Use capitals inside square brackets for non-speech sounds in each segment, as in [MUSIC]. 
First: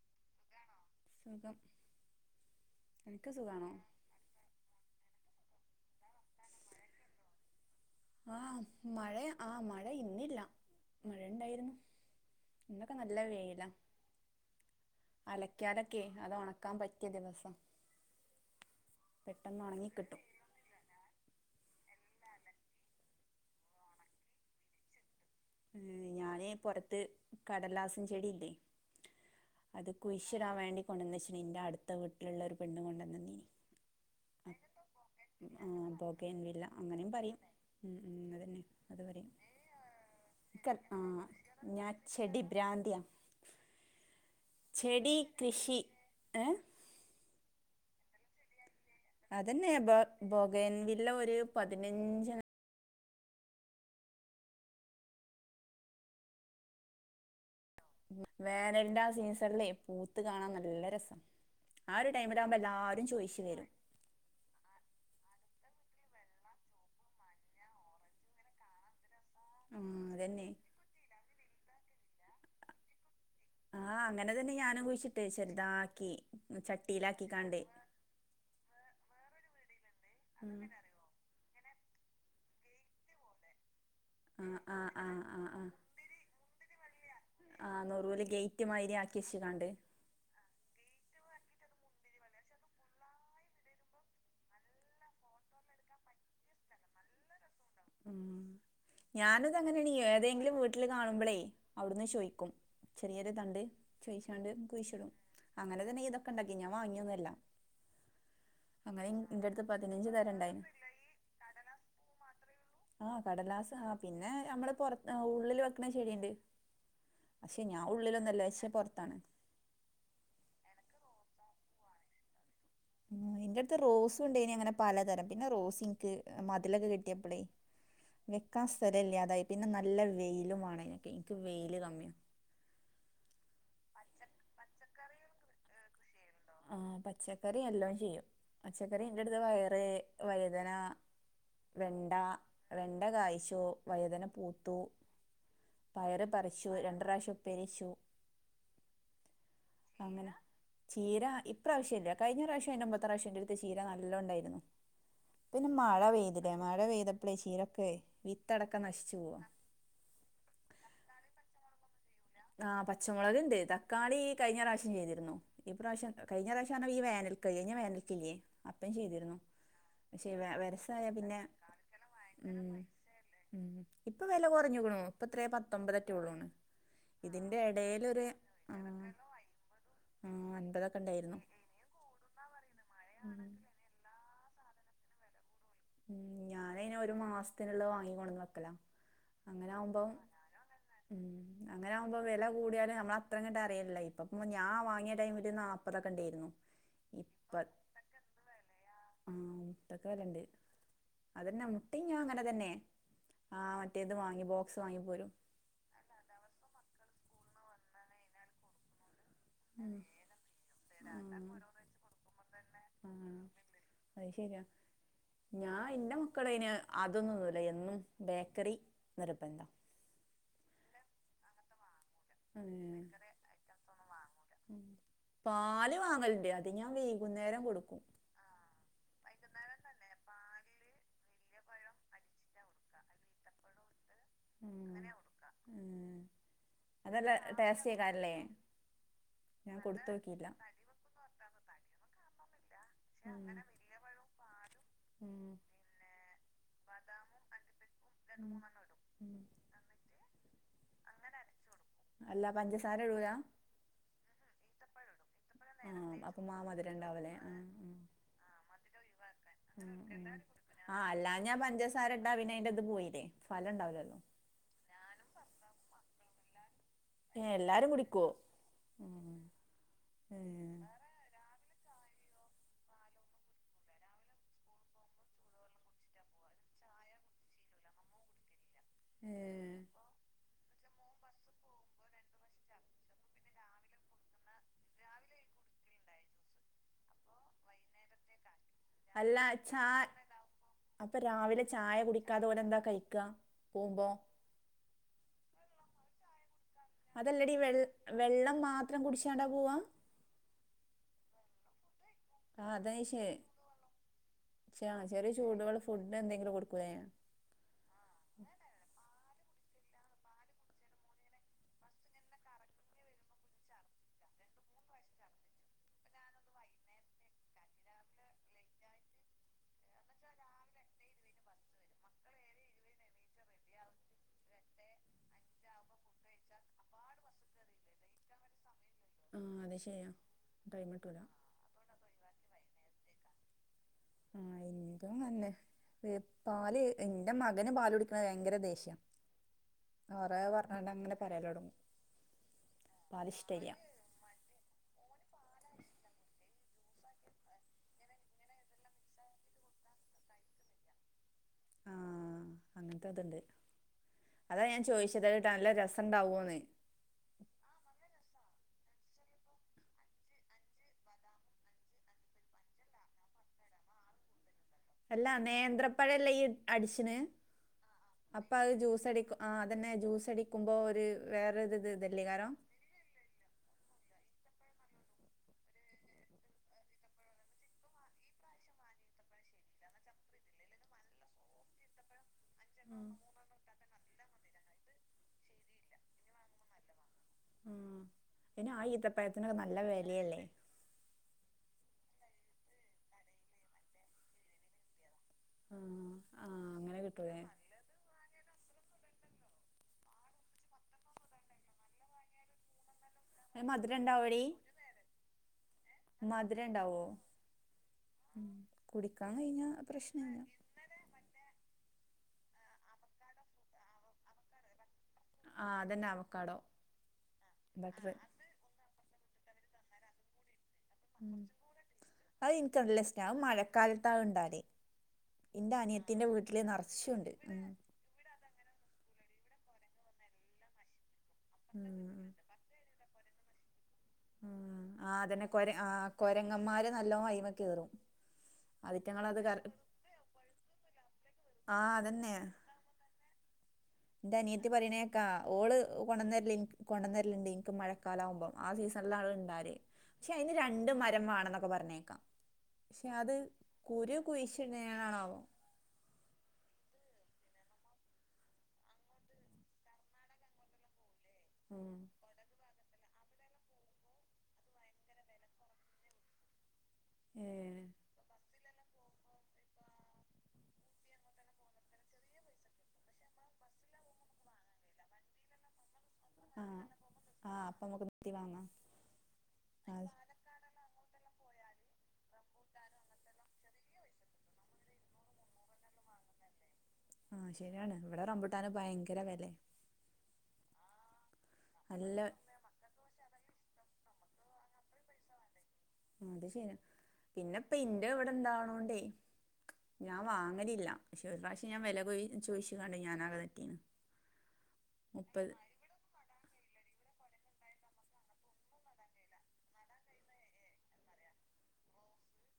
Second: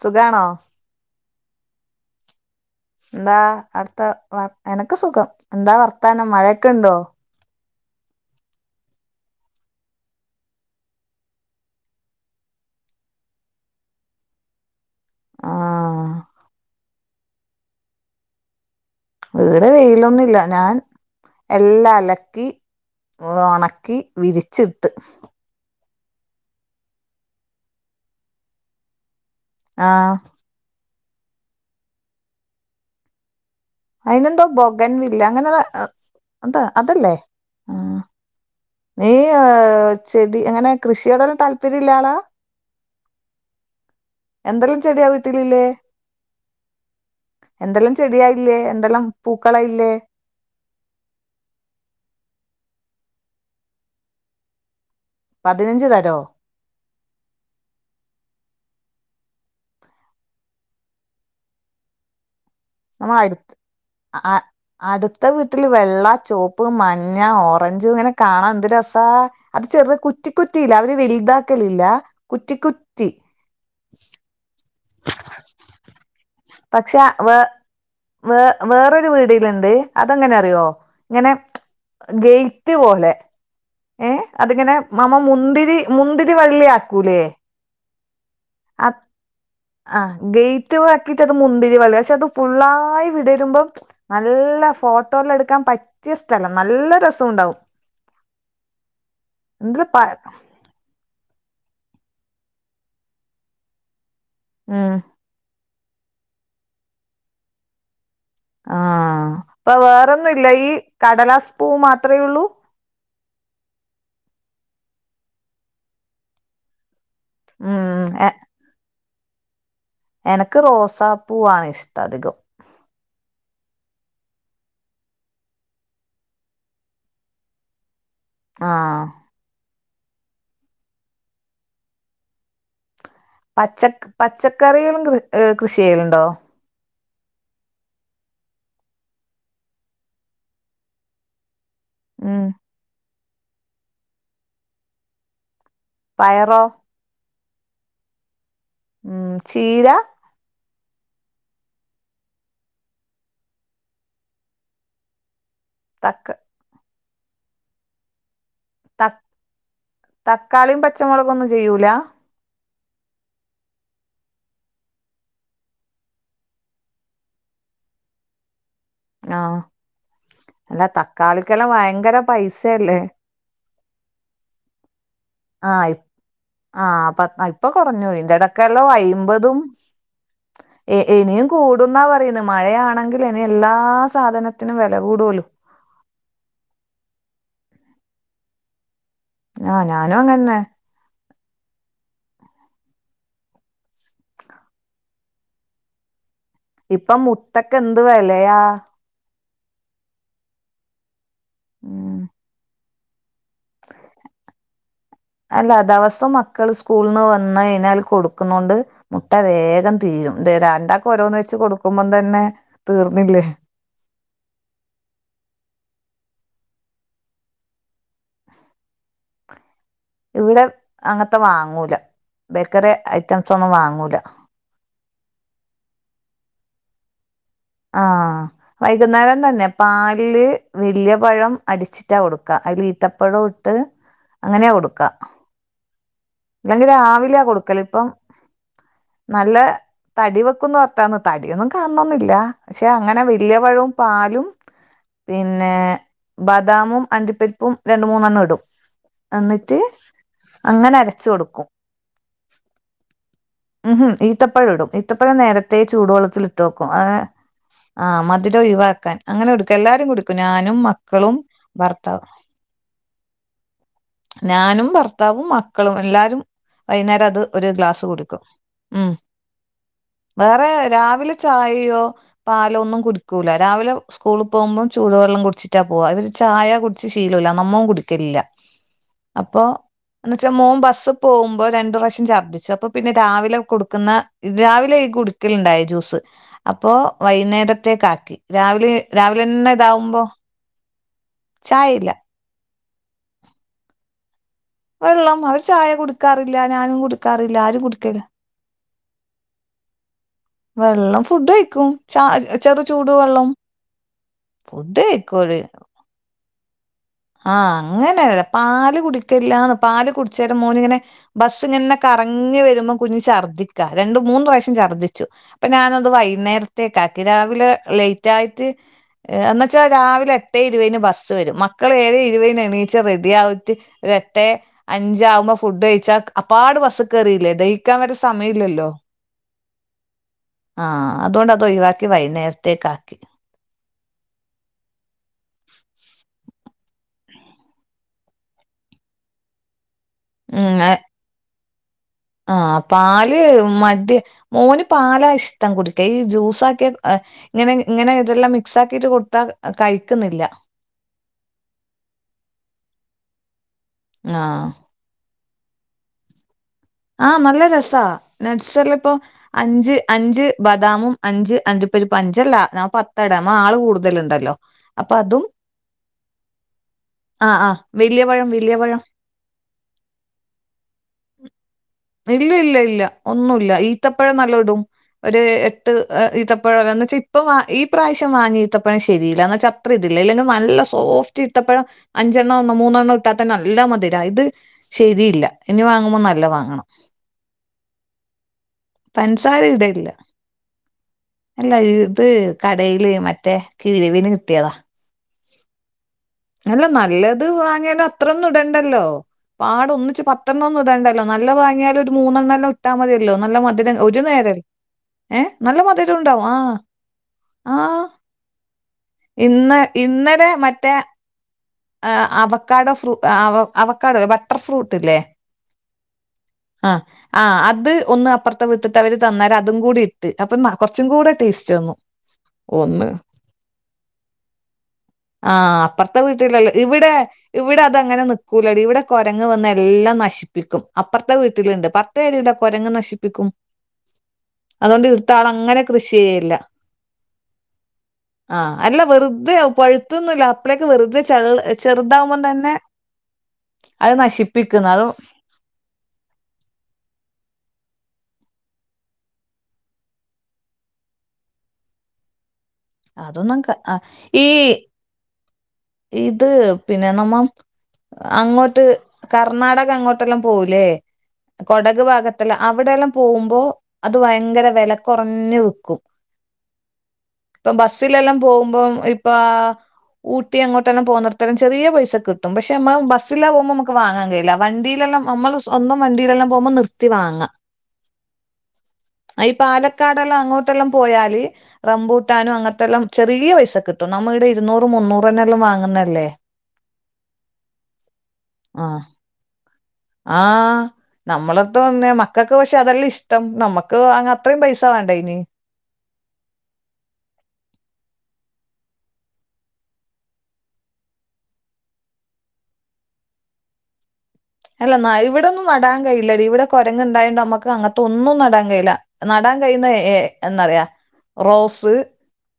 സുഖാണോ സുഖം അനക്ക് എന്താ സുഖാണോ അടുത്ത വ എനക്ക് സുഖം എന്താ വർത്താനം മഴയൊക്കെ ഇണ്ടോ? ആഹ് മഴ ആഹ മഴ ഇന്നില്ല മഴയുണ്ടായിരുന്നു ഇന്നൊക്കെ നല്ല വെയില ആ അലക്കാനൊക്കെ അത് ഒണക്കാൻ പറ്റിയ ദിവസം ഇടെ വെയിലൊന്നുല്ല ഞാൻ എല്ലാം അല അലക്കി ഒണക്കി വിരിച്ചിട്ട് ഉം ഞാനേ പൊറത്ത് കടലാസൻ ചെടി ഇല്ലേ ആ അത് കുഴിശ്ശിടാൻ വേണ്ടി കൊണ്ടന്നു വെച്ചിനി ന്റെ അടുത്ത വീട്ടിലുള്ള ഒരു പെണ്ണ് കൊണ്ടന്നന്നിനി അയിന് ന്തോ ബൊഗൻ വില്ല അങ്ങനെ ആഹ് ബൊഗേൻ എന്താ വില്ല അങ്ങനെയും അതല്ലേ പറയും ആ ഉം ഉം നീയെ ചെ [UNINTELLIGIBLE] ആ ഞാൻ ചെടി ഭ്രാന്തിയാ എന്തെല്ലാം ചെടിയാ ചെടി വീട്ടിലില്ലേ കൃഷി ഏഹ് എന്തെല്ലാം ചെടിയായില്ലേ എന്തെല്ലാം അതന്നെ പൂക്കളായില്ലേ ബോ ബോഗേൻ വില്ല ഒരു പതിനഞ്ച് പതിനഞ്ച് തരോ വാനൽന്റെ ആ സീസണ്ല്ലേ പൂത്ത് കാണാൻ നല്ല രസ. ആ ഒരു ടൈ [UNINTELLIGIBLE] ആ അടുത്ത വീട്ടിലും വെള്ള ചോപ്പ് മഞ്ഞ ഓറഞ്ച് ഇങ്ങനെ കാണാൻ എന്ത് രസാ. അത് ആ ചെറുത് കുറ്റി അതന്നെ കുറ്റിയില്ല അവര് വലുതാക്കലില്ല കുറ്റി കുറ്റി ആഹ് അങ്ങനെ തന്നെ ഞാനും കുഴിച്ചിട്ടേ ചെറുതാക്കി. പക്ഷെ വേ ചട്ടിയിലാക്കിക്കാണ്ട്. വേ വേറൊരു വീടിലണ്ട് ഉം. അതെങ്ങനറിയോ ഇങ്ങനെ ഗെയ്റ്റ് പോലെ. ഏ ആ അതിങ്ങനെ ആ ആ മമ്മ ആ ആ മുന്തിരി മുന്തിരി വള്ളിയാക്കൂലേ? ആ നൊറൂല് ഗേറ്റ് അ മാതിരി ആക്കി വെച്ച് കാണ്ട് ആ ഗേറ്റ് ആക്കിട്ട് അത് മുന്തി രിവള്ളി പക്ഷെ അത് ഫുള്ളായി വിടരുമ്പോ നല്ല ഫോട്ടോല്ലോ എടുക്കാൻ പറ്റിയ സ്ഥലം ന ല്ല രസുണ്ടാവും. ഞാനത് അങ്ങനെയാണീ പ ഏതെങ്കിലും വീട്ടില് കാണുമ്പളേ അവിടുന്ന് ചോയിക്കും ചെറിയൊരു തണ്ട്. ചോയിച്ചാണ്ട് ഉം കുഴിച്ചിടും. അങ്ങനെ തന്നെ ഇതൊക്കെ ഇണ്ടാക്കി ഞാൻ വാങ്ങിയൊന്നല്ല. ആഹ്. അപ്പൊ തരം വേറൊന്നുല്ല ഉണ്ടായിന് ഈ കടലാസ് പൂ മാത്രേ ഉള്ളൂ. ആഹ് കടലാസ് ആഹ് പിന്നെ ഞമ്മള് പൊറത്ത് ഉള്ളില് വെക്കണ ചെടിയ്ണ്ട്. ക്ഷെ ഞാൻ ഉം എ ഉള്ളിലൊന്നല്ല ച്ചേ പൊറത്താണ്. എനക്ക് റോസാപ്പൂ ആണിഷ്ടധികം. എന്റെട്ത് റോസുണ്ടേനി അങ്ങനെ പലതരം. പിന്നെ റോസ് ഇൻക്ക് മതിലൊക്കെ കെട്ടിയപ്പളേ [INAUDIBLE] വെക്കാൻ ആഹ് സ്ഥലില്ലാതായി പിന്നെ നല് ല്ല വെയിലും വാണം അയിനിക്ക്. ക്ക് വെയില് കമ്മിയ. പച്ചക്ക് പച്ചക്കറിയും കൃ കൃഷി ചെയ്യലുണ്ടോ? ആ പച്ചക്കറി എല്ലോം ചെയ്യും. പച്ചക്കറി ന്റടുത്ത് വയറ് വയ്തന വെണ്ട, ഉം വെണ്ട കായ്ച്ചു. വയ്ദന പൂത്തു. പയറ് പയറോ പറിച്ചു. രണ്ട് റാശ്യം ഉപ്പേരിയച്ചു. ഉം ചീരാ ചീര ഇപ്രാവശ്യില്ല കഴിഞ്ഞ പ്രാവശ്യം ഐന്റെ മുമ്പത്തെ പ്രാവശ്യോം ന്റെടുത്ത് ചീര നല്ലോണ്‌ണ്ടായിരുന്നു. പിന്നെ മഴ തക്ക പെയ്തില്ലേ മഴ പെയ്തപ്പളേ ചീരൊക്കെയെ വി തക് തക്കാളിയും പച്ചമുളകൊന്നും ചെയ്യൂല്ല? ആ പച്ചമുളക് ഇണ്ട്. തക്കാളി ഈ കഴിഞ്ഞ പ്രാവശ്യം ചെയ്തിരുന്നു. ഇപ്രാവശ്യം കഴിഞ്ഞ പ്രാവിശ്യാണല്ലോ ഈ വേനൽ ക് ഴിഞ്ഞ വേനലിക്കില്ലേ അപ്പം ചെയ്തിരുന്നു ആഹ് പക്ഷെ അല്ല വരസായ പിന്നെ തക്കാളിക്കെല്ലാം ഭയങ്കര ഉം പൈസയല്ലേ? ഇപ്പൊ വെല കുറഞ്ഞക്കുണു. ഇപ്പത്രേ പത്തൊമ്പതറ്റേ ഉള്ളൂ. ആ ഇപ്പൊ കുറഞ്ഞു ഈന്റെടക്കല്ലോ ഐമ്പതും ആഹ് എ അൻപതൊക്കെ ഇണ്ടായിരുന്നു എനിയും കൂടുന്നാ പറയ്ന്ന് മഴയാണെങ്കിൽ എനി എല്ലാ ആ സാധനത്തിനും വില കൂടുല്ലോ ഉം ഞാനെ ഐനോരു മാസത്തിനുള്ള വാങ്ങിക്കോട്ന്ന് വെക്കല. അങ്ങനെ ആഹ് ആകുമ്പം ഞാനും അങ്ങന്നെ ഉം അങ്ങനാകുമ്പോ വെല കൂടിയാലു നമ്മള അത്രങ്ങണ്ട് അറയണില്ല ഇപ്പ ഞൻ വാങ്ങിയ ടൈമില് നാപ്പതൊക്കെ ഇണ്ടെര്ന്നു. ഇപ്പൊ മുട്ടക്കന്ത് വെലയാ. ആഹ് മുട്ടക്ക് വെലണ്ട്. അതന്നെ മുട്ടീഞ്ഞൂ ഉം അങ്ങനെ തന്നെ. ആഹ് മറ്റേത് വാങ്ങി ബോക്സ് വാങ്ങിപ്പോരും അല്ല ദെവസവും മക്കള് സ്കൂളന്ന് വന് ന്ന കൈഞ്ഞാൽ കൊടുക്കുന്നോണ്ട് മുട്ട വേഗം തീരും. രണ്ടാക്കെ ഓരോന്ന് വെച്ച് കൊടുക്കുമ്പതന്നെ ഉം ഓരോന്ന് തീർന്നില്ലേ. അത് ശരിയാ ഞാൻ ന്നെ [UNINTELLIGIBLE] അതൊന്നുംന്നുല്ല എന്നും ബേക്കറി നിർബന്ധ. ഇവടെ അങ്ങത്തെ വാങ്ങൂല്ല. ഉം ബേക്കറി ഐറ്റംസ് ഒന്നും വാങ്ങൂല്ല. ഉം പാല് വാങ്ങലണ്ട് അത് ഞാൻ വെയ് ആഹ് വൈകുന്നേരം തന്നെ പാലില് വല്ലൃ പഴം അടിച്ചിട്ടാ കൊടുക്കാ അതിൽ ഈത്തപ്പഴം ഇട്ട് അങ്ങനൊ ഉം കൊടുക്കാ ഉം ലെങ്കി അതല്ല രാവിലാ കൊടുക്കലിപ്പം ടേസ്റ്റേക്കാരല്ലേ നല്ല ഞാൻ തടി കൊടുത്തോക്കില്ല വെക്കുന്നോർത്താണ് തടിയെന്നും കാൺണൊന്നുല്ലാ പക്ഷെ അങ്ങനെ ഉം വല്യ പഴവും, പാലും ഉം പിന്നെ ബദാമും അണ്ടിപ്പരിപ്പും രണ്ട് മൂന്നെണ്ണം ഇടും. ഇടും ഉം എന്നിട്ട് അങ്ങനെ അരച്ച് കൊടുക്കും അല്ലാ പഞ്ചസാരടൂല? ഉഹ് ഈത്തപ്പഴടും ഈത്തപ്പഴം നേരത്തെ ആ അപ്പൊ മാ ചൂടുവെള്ളത്തില്ട്ട് വെക്കും മധുരം ആ ഉണ്ടാവലേ ഉം ആ മധുരം ഇ [INAUDIBLE] ആ മക്കളും അല്ലാഞാ ഭർത്താവും പഞ്ചസാരട്ടാ പിന്നെ അയിന്റെ ത് പോയില്ലേ ഫലം ഇണ്ടാവൂലല്ലോ നാനും ഭർത്താവും മക്കളും എല്ലാരും വൈന്നേരം അത് ഏ ഒരു എല്ലാരും ഗ്ലാസ് കുടിക്കോ കുടിക്കും മ് ഉം ഏ വേറെ രാവിലെ ചായ് യേ പാലൊന്നും കുടിക്കൂല രാവിലെ സ്കൂൾ പോകുമ്പോ ചൂടുവെള്ളം കുടിച്ചിട്ടാ പോവ ഇവര് ചായ കുടിച്ച് ശീലൂല്ല നമ്മൊം കുടിക്കലില്ല ഏ അപ്പൊ മോം ബസ്സ് പോവുമ്പോ രണ്ട് പ്രാവശ്യം ഛർത്തിച്ച് അപ്പൊ പിന്നെ രാവിലെ കെടുക്ക്ന്ന രാവിലെയ് കുടിക്കല് ണ്ടായ ജ്യൂസ് അപ്പോ വൈന്നേരത്തേക്കാക്കി. രാവിലെ അല്ല ചാ രാവിലെന്നെതാവുമ്പോ അപ്പൊ രാവിലെ ചായ കുടിക്കാതെ ഓലെന്താ കഴിക്കാ പോവുമ്പോ? വെള്ളം അവര് ചായ കുടിക്കാറി അതല്ലെടീ വെൾ വെള്ളം മാത്രം കുടിച്ചാണ്ടാ പേ വെള്ളം ഫുഡ്ഡയി ക്കും ച ആ അതാ ചെറുചൂട് ചോയിച്ചേ വെള്ളം ചാ ചെറിയ ഫുഡ്ഡ്കഴിക്കോര് ചൂടുവെള്ള ഫുഡ് എന്തെങ്കിലും കൊടുക്കൂലേ ആ അങ്ങനെ പാല് കുടി ല്ലാന്ന് പാല് കുടിച്ചേരം മോന്ങ്ങനെ ബസ്സ്ങ്ങന്നെ കറങ്ങി വരുമ്പോ കുഞ്ഞ് ഛർദിക്ക രണ്ടും മൂന്ന് പ്രാവശ്യം ഛർദ്ദിച്ചു. അപ്പൊ ഞാനത് വൈന്നേരത്തേക്കാക്കി രാവിലെ ലൈറ്റായിറ്റ് എന്നച്ചാ രാവിലെ എട്ടേ ഇരുവേന് ബസ്സ് വെരും മക്കള് ഏഴേ ഇരുവേന് എണീച്ചാ റെഡി ആവ ഒരെട്ടേ അഞ്ചാവുമ്പോ ആ ഫുഡ്ഴിച്ചാൽ അപ്പാട് ബസ്ക്കറിയില്ലേ ദഹിക്കാൻ വേണ്ട്യ സമയില ല്ലോ ആ അത്ശെ ആ അതോണ്ട് അതൊയിവാക്കി വൈന്നേരത്തേകാക്കി. [INAUDIBLE] [UNINTELLIGIBLE] തെന്നെ പാല് ഇന്റെ മകന് പാല് കുടിക്കണത് ഭയങ്കര ദേഷ്യ [INAUDIBLE] കെറെ പറഞ്ഞാണ്ടങ്ങനെ പറയലൊട്ങ്ങും ആ പാല് മടിയാ ഓന് പാലായിശ് ഇഷ്ടം കുടിക്ക ഈ ജൂസാക്കിയ ഇങ്ങനെ ഇങ്ങനെ ഇതെല്ലാം മിക്സാക്കിട്ട് കൊട്ത്താ കഴിക്ക്ന്ന്ല്ലാ [INAUDIBLE] [UNINTELLIGIBLE] ണ്ട് അതാ ആഹ് ഞാ ചോയിച്ചത് അത്ടല്ല രസണ്ടാവോന്ന്? ആ് നല്ല രസാ നഡ്സല്ലപ്പോ അഞ്ച് അഞ്ച് ബദാമും അഞ്ച് അണ്ടി പ്പെരു അഞ്ചല്ല ഞാ പത്താടാ നമ്മആള് കൂടുതല്ണ്ടല്ലോ അല്ല നേന്ത്രപ്പയല്ലേ ഇയ്യ്അട്ച്ച്ണേ? ആഹ് ആഹ് വലിയ പഴം അപ്പൊ അഹ് വലിയ പഴം ജൂസടിക്കു ആ അതന്നെ ജൂസടിക്കുമ്പോ ഒരു വേറെര്ത് ഇല്ല ഇല്ല ഇല്ല ഒന്നുല്ല ഈത്തപ്പഴം നല്ലോ [INAUDIBLE] ഒര് എട്ട് എ ഈത്തപ്പഴന്നച്ചാ ഇപ്പ ഈ പ്രാശ്യം വാങ്ങിയ ഈത്തപ്പഴം ശരിയില്ല. അത്രതില്ല ഇല്ലെങ്കി നല്ല സോഫ്റ്റ് ഈത്തപ്പഴം അഞ്ച് അഞ്ചെണ്ണം ഒന്ന മൂന്നെണ്ണം ഇട്ടാത്തനെ നല്ല മധരാ ഇത് ശരിയില്ല ഇനി വാങ്ങുമ്പോ നല്ല വാങ്ങണം. ഉം പിന്നെ ആ ഈത്തപ്പ യത്തിനൊക്കെ പഞ്ചസാര നല്ല ഇടയില്ല വെലല്ലൃ. ് കടയില് മറ്റേ കിഴ് വിന് കിട്ടിയതാ ആ ആ അല്ല അങ്ങനെ കിട്ടൂലേ നല്ലത് വാങ്ങിയാ ല അത്ര ഒന്നുട ണ്ടല്ലോ പാട ഒന്നിച്ച് പത്തെണ്ണം ഒന്നും ഇടണ്ടല്ലോ നല്ല വാങ്ങിയാല ഒരു മൂന്നെണ്ണംല്ലാം ഇട്ടാ മതിയല്ലോ നല്ല അത് മധുരം ഒരു ഉണ്ടാവോടി നേരം ഏ നല്ല മധുരണ്ടാവും ആ മധുരം ഉണ്ടാവോ ആഹ ഉം കുടിക്കാൻ കഴിഞ്ഞാ ഇന്ന് പ്രശ്നമില്ല ഇന്നലെ മറ്റേ ആ് അവക്കാടോ ഫ്രൂ അവഅവക്കാടോ ബട്ടർ ഫ്രൂട്ട് ഇല്ലേ? ആ അതന്നെ അവക്കാടോ അ ആ അത് ബട്ടർ ഒന്ന് അപ്പറത്തെ വിട്ട് അവര് തന്നാൽ അതും കൂടി ഇട്ട് അപ്പൊന്ന അയി ൻ ക്ക്‌ നല്ല ഒന്ന് ഇഷ്ട മഴക്കാലത്താണ്ടാവല് ആ അപ്പറത്തെ വീട്ടി ഇവിടെ ഉം ഇവിടെ അതങ്ങനെ നിക്കൂല ടി ഇവിടെ കൊരങ്ങ വന്ന് എല്ലാം നശിപ്പിക്കും അപ്പർതെ വീട്ടിലുണ്ട് പത്തെ ഉം കുരങ്ങ് നശിപ്പിക്കും അതുകൊണ്ട് ആ ഇവിടുത്തെ അതന്നെ ആൾ അങ്ങനെ കൃഷി കൊരങ്ങന്മാര് നല്ലോ അയ് മ്മേ കേറും ആഹ് അല്ല അതിറ്റങ്ങളത് വെറുതെ കറ പഴുത്തൊന്നും ഇല്ല അപ്പളെ ക്കെ വെറുതെ ആ - ചെറുതാവുമ്പോ തന്നെ അത് ഇന്റെ അനിയത്തി നശിപ്പിക്കുന്നു അത് പറയണേക്കാ ഓള് കൊണ്ടന്നരലനി കൊണ്ടന്നരലുണ്ട്ഇ നിക്ക് മഴ മഴക്കാ ലാവുമ്പം ആ സീസൺ ലാണ് ഇ ണ്ടാവല് പക്ഷെ അതിന് രണ്ട് മരം വാ ണം ന്നൊക്കെപറഞ്ഞേക്കാ അതൊന്നുക ഈ കുഴിച്ചിടണേനാണാവോ ഇത് പിന്നെ നമ്മ അങ്ങോട്ട് കർണാടക അങ്ങോട്ടെല്ലാം പോവൂലേ ഉം കൊടക് ഭാഗത്തല്ല അവിടെയല്ലാം പോകുമ്പോ അത് വ യങ്കര വേല കുറഞ്ഞ് വിക്കും ഏ ഇപ്പൊ ബസ്സിലെല്ലാം പോകുമ്പം ഇപ്പാ ഊട്ടിങ്ങോട്ടല്ലാം പോവുന്നടത്തോളം ചെറിയ പൈസ കിട്ടും പക്ഷെമ്മ ബസിലാകുമ്പോ നമുക്ക് വാങ്ങാ ൻ കഴിയി ല്ല വണ്ടി നമ്മളെ സ്വന്തം വണ്ടിയിലെല്ലാം ആ പോകുമ്പോ നിർത്തി ആ വാങ്ങാം അപ്പൊ നമുക്ക് നിർത്തി വാങ്ങാം അയ് പാലക്കാടെല്ലാം അങ്ങോട്ടെല്ലാം പോയല് ആ റമ്പൂട്ട കിട്ടാനും അങ്ങനത്തെല്ലാം ചെറിയ പൈസ കിട്ടും നമ്മൾ ഇവിടെ ഇരുന്നൂറ് മുന്നൂറ്ന്നെ വാങ്ങുന്നല്ലേ ആ ശരിയാണ് ഇവിടെ റമ്പിട്ടാന് ആ ഭയങ്കര വില ആഹ് നമ്മളതോ ന്ന നല്ല മക്കക്ക് പക്ഷെ അതെല്ലെ ഇഷ്ടം നമ്മക്ക് ഹോ അങ്ങ ത്ര യും പൈസ വേണ്ട ഇനി അത് ശരി പിന്നെപ്പ ഇന്റെ വിടെ ണ്ടാ ണോണ്ടേ ഞാൻ വാങ്ങലില്ല പക്ഷെ ഒരു പ്രാവശ്യം ഞാൻ വിലകയി ചോയിച്ച കാണ്ട് ഞാനാകെ തെറ്റീന്ന് അല്ല നാ ഇവിട ന്നും നടാൻ കഴി യില്ലടി ഇവിടെ കൊര അത് ണ്ടായ തോണ്ട് നമ്മക്ക് അങ്ങനത്തെ ഒന്നും നടാൻ കയി ല്ല നടാൻ കഴിയുന്ന ഏ എന്ന റയാ റോസ്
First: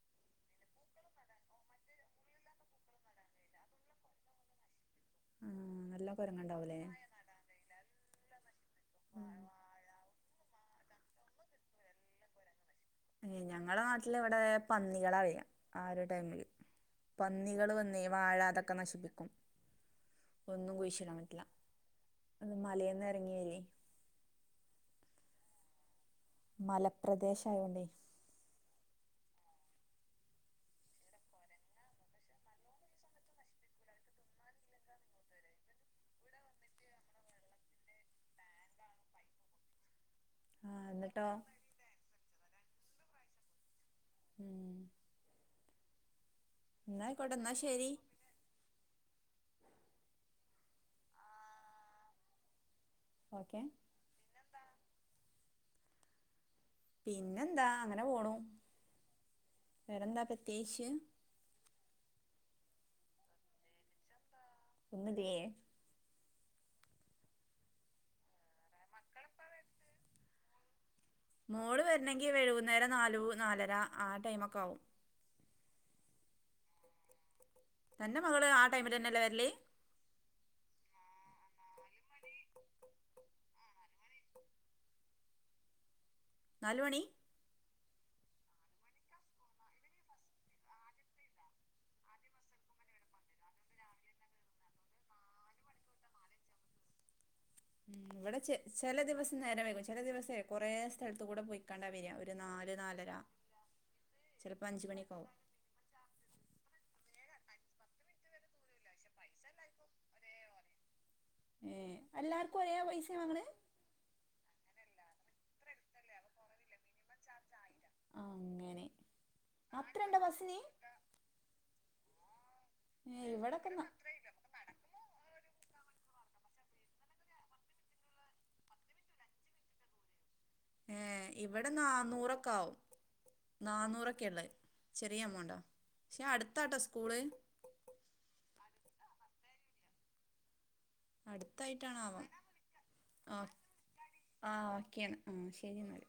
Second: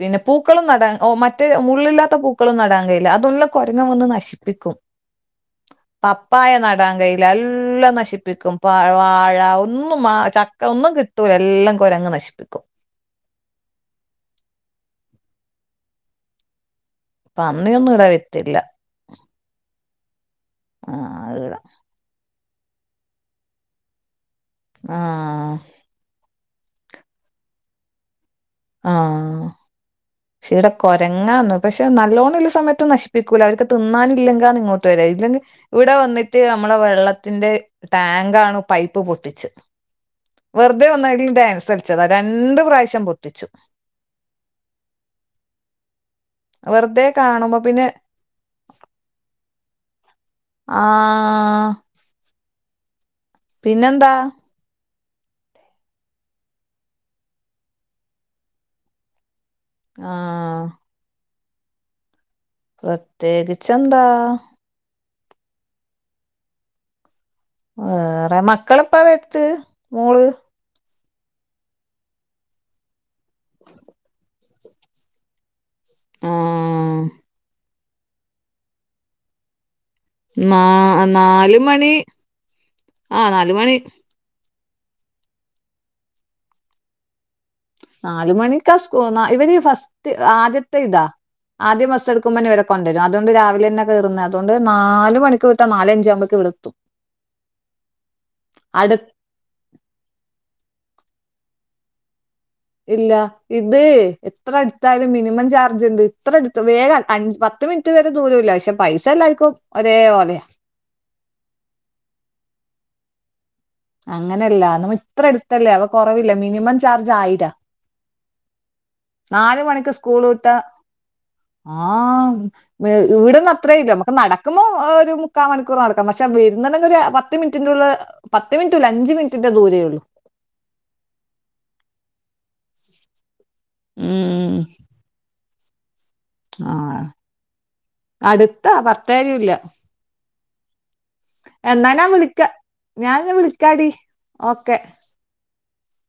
പിന്നെ പൂക്കളും നടാൻ ഓ മറ്റേ മുള്ളില്ലാത്ത പൂക്കളും നടാൻ കഴിയില്ല അതെല്ലാം കുരങ്ങ വന്ന് നശിപ്പിക്കും ആ നല്ല പപ്പായനാൽ കുരങ്ങുണ്ടാവൂലേ നടാൻ കയില്ല എല്ലാം നശിപ്പിക്കും പ വാഴ ഒന്നുംമ ചക് ഒന്നും കിട്ടൂല എല്ലാം കോരങ്ങ് നശിപ്പിക്കും ഏ ഞങ്ങളെ നാട്ടില് ഇവിടെ പന്നികള വരാ ആ ഒരു ടൈമില് പന്നികൾ പന്നിയൊന്നും വന്നേ ഇവിടെ വാ വത്തില്ല ഴാതൊക്കെ നശിപ്പിക്കും ആഹാളില അന്ന് മലയിന്ന ഇറങ്ങിവരേ യി ആ മലപ്രദേശആ യോണ്ടേ ആ ഇടെ കൊരങ്ങാന്ന് പക്ഷെ നല്ലോണഉ ള്ള സമയത്ത് നശിപ്പിക്കൂല്ല അവർക്ക് തിന്നാനില്ലെങ്കാന്ന് ഇങ്ങോട്ട് വര ഇല്ലെങ്ക ഇവിടെ വന്നിട്ട് നമ്മള വെള്ളത്തിന്റെ ടാങ്ക് ആണ് പൈപ്പ് പൊട്ടിച്ച് ആ വെറുതെ എന്നിട്ടോ ഒന്നായിടിം ഡാൻസ് കൽച്ചതാ രണ്ട് പ്രാവശ്യം പൊട്ടിച്ചു ഉം വെറുതെ എന്നാ ആയിക്കോട്ടെ എന്നാ കാണുമ്പോ പിന്നെ ശരി ആ ഓക്കെ പിന്നെന്താ പിന്നെന്താ അങ്ങനെപോണു ആ വേറെന്താ പ്രത്യേകിച്ച് പ്രത്യേകിച്ചെന്താ [UNINTELLIGIBLE] വേറെ മക്കളിപ്പോ വെത്ത് മോള് മോള് വരണെങ്കി വഴുകുന്നേരം നാലു നാലര ആ ടൈമൊക്കെ ആവും ആ തന്റെ മകള് ആ ടൈമിലന്നെല്ലേ വരല് നാ നാലുമണി ആ നാലുമണി നാലുമണി നാലു മണിക്കാ സ്കൂ ന്നാ ഇവര് ഈ ഫസ്റ്റ് ആദ്യത്തെ ഇതാ ആദ്യം ബസ് എടുക്കുമ്പോന്നെ ഇവിടെ കൊണ്ടിരും അതുണ്ട് രാവിലന്നെ കേറുന്നേ അതുകൊണ്ട് നാലു മണിക്കുവിട്ടാ നാലഞ്ചാകുംമ്പേക്ക് ഇവടത്തും മ് ഇവിടെ ചെല ദിവസം നേരം വൈകും ചെല ദിവസേ കൊറേ സ്ഥലത്തൂകൂടെ പൊയ്ക്കണ്ടാ വര്യാ ഇല്ല ഇത് എത്ര ചെലപ്പോ അഞ്ച് അടുത്താലും മണിയൊക്കെ ആവും മിനിമം ചാർജ് എന്ത് ഇത്രയെടുത്ത് വേഗം അഞ്ച് പത്ത് മിനിറ്റ് വരെ ദൂരവില്ലാ പക്ഷെ പൈസ എല്ലായിക്കും ഒരേപോലെയാ ഏ അല്ലാർക്കു ഒരേ പൈസയാ വാങ്ങണെ അങ്ങനെയല്ലാ നമ്മൾ ഇത്ര അടുത്തല്ലേ അപ്പോ കൊറവില്ലേ മിനിമം ചാർജ് ആയിരാ അങ്ങനെ നാല് മണിക്ക് അത്രയുണ്ടോ സ്കൂളുവിട്ടാ ബസ്സിന് ആ ഏ ഇവിടന്ന് ഇവിടൊക്കെ അത്രേ ഇല്ല നമക്ക് ന നടക്കുബോ ഒരു മുക്കാ മണിക്കൂർ നടക്കാം പക്ഷെ പക്ഷ വരുന്നണ്ടെങ്കിൽ ഒരു പത്ത് മിനിറ്റിൻ്റുള്ള പത്ത് മിനിറ്റൂല്ല അഞ്ച് മിനിറ്റിന്റെ ദൂരേ ഒള്ളു ഏ ഇവിടെ നാന്നൂറൊക്കെ ആവും നാന്നൂറൊക്കെയായൊള്ളെ ഉം ചെറിയ എമൗണ്ടാ പക്ഷെ ആ അടുത്താട്ടോ സ്കൂള് അടുത്താ വർത്തരൂല്ല എന്നാ ഞാൻ അടുത്തായിട്ടാണാവോ വിളിക്കാ ഞാൻ ആ നിവിളിക്കാടി ആ ഓക്കെ ഓക്കെയാണ് ആ ശരി എന്നാൽ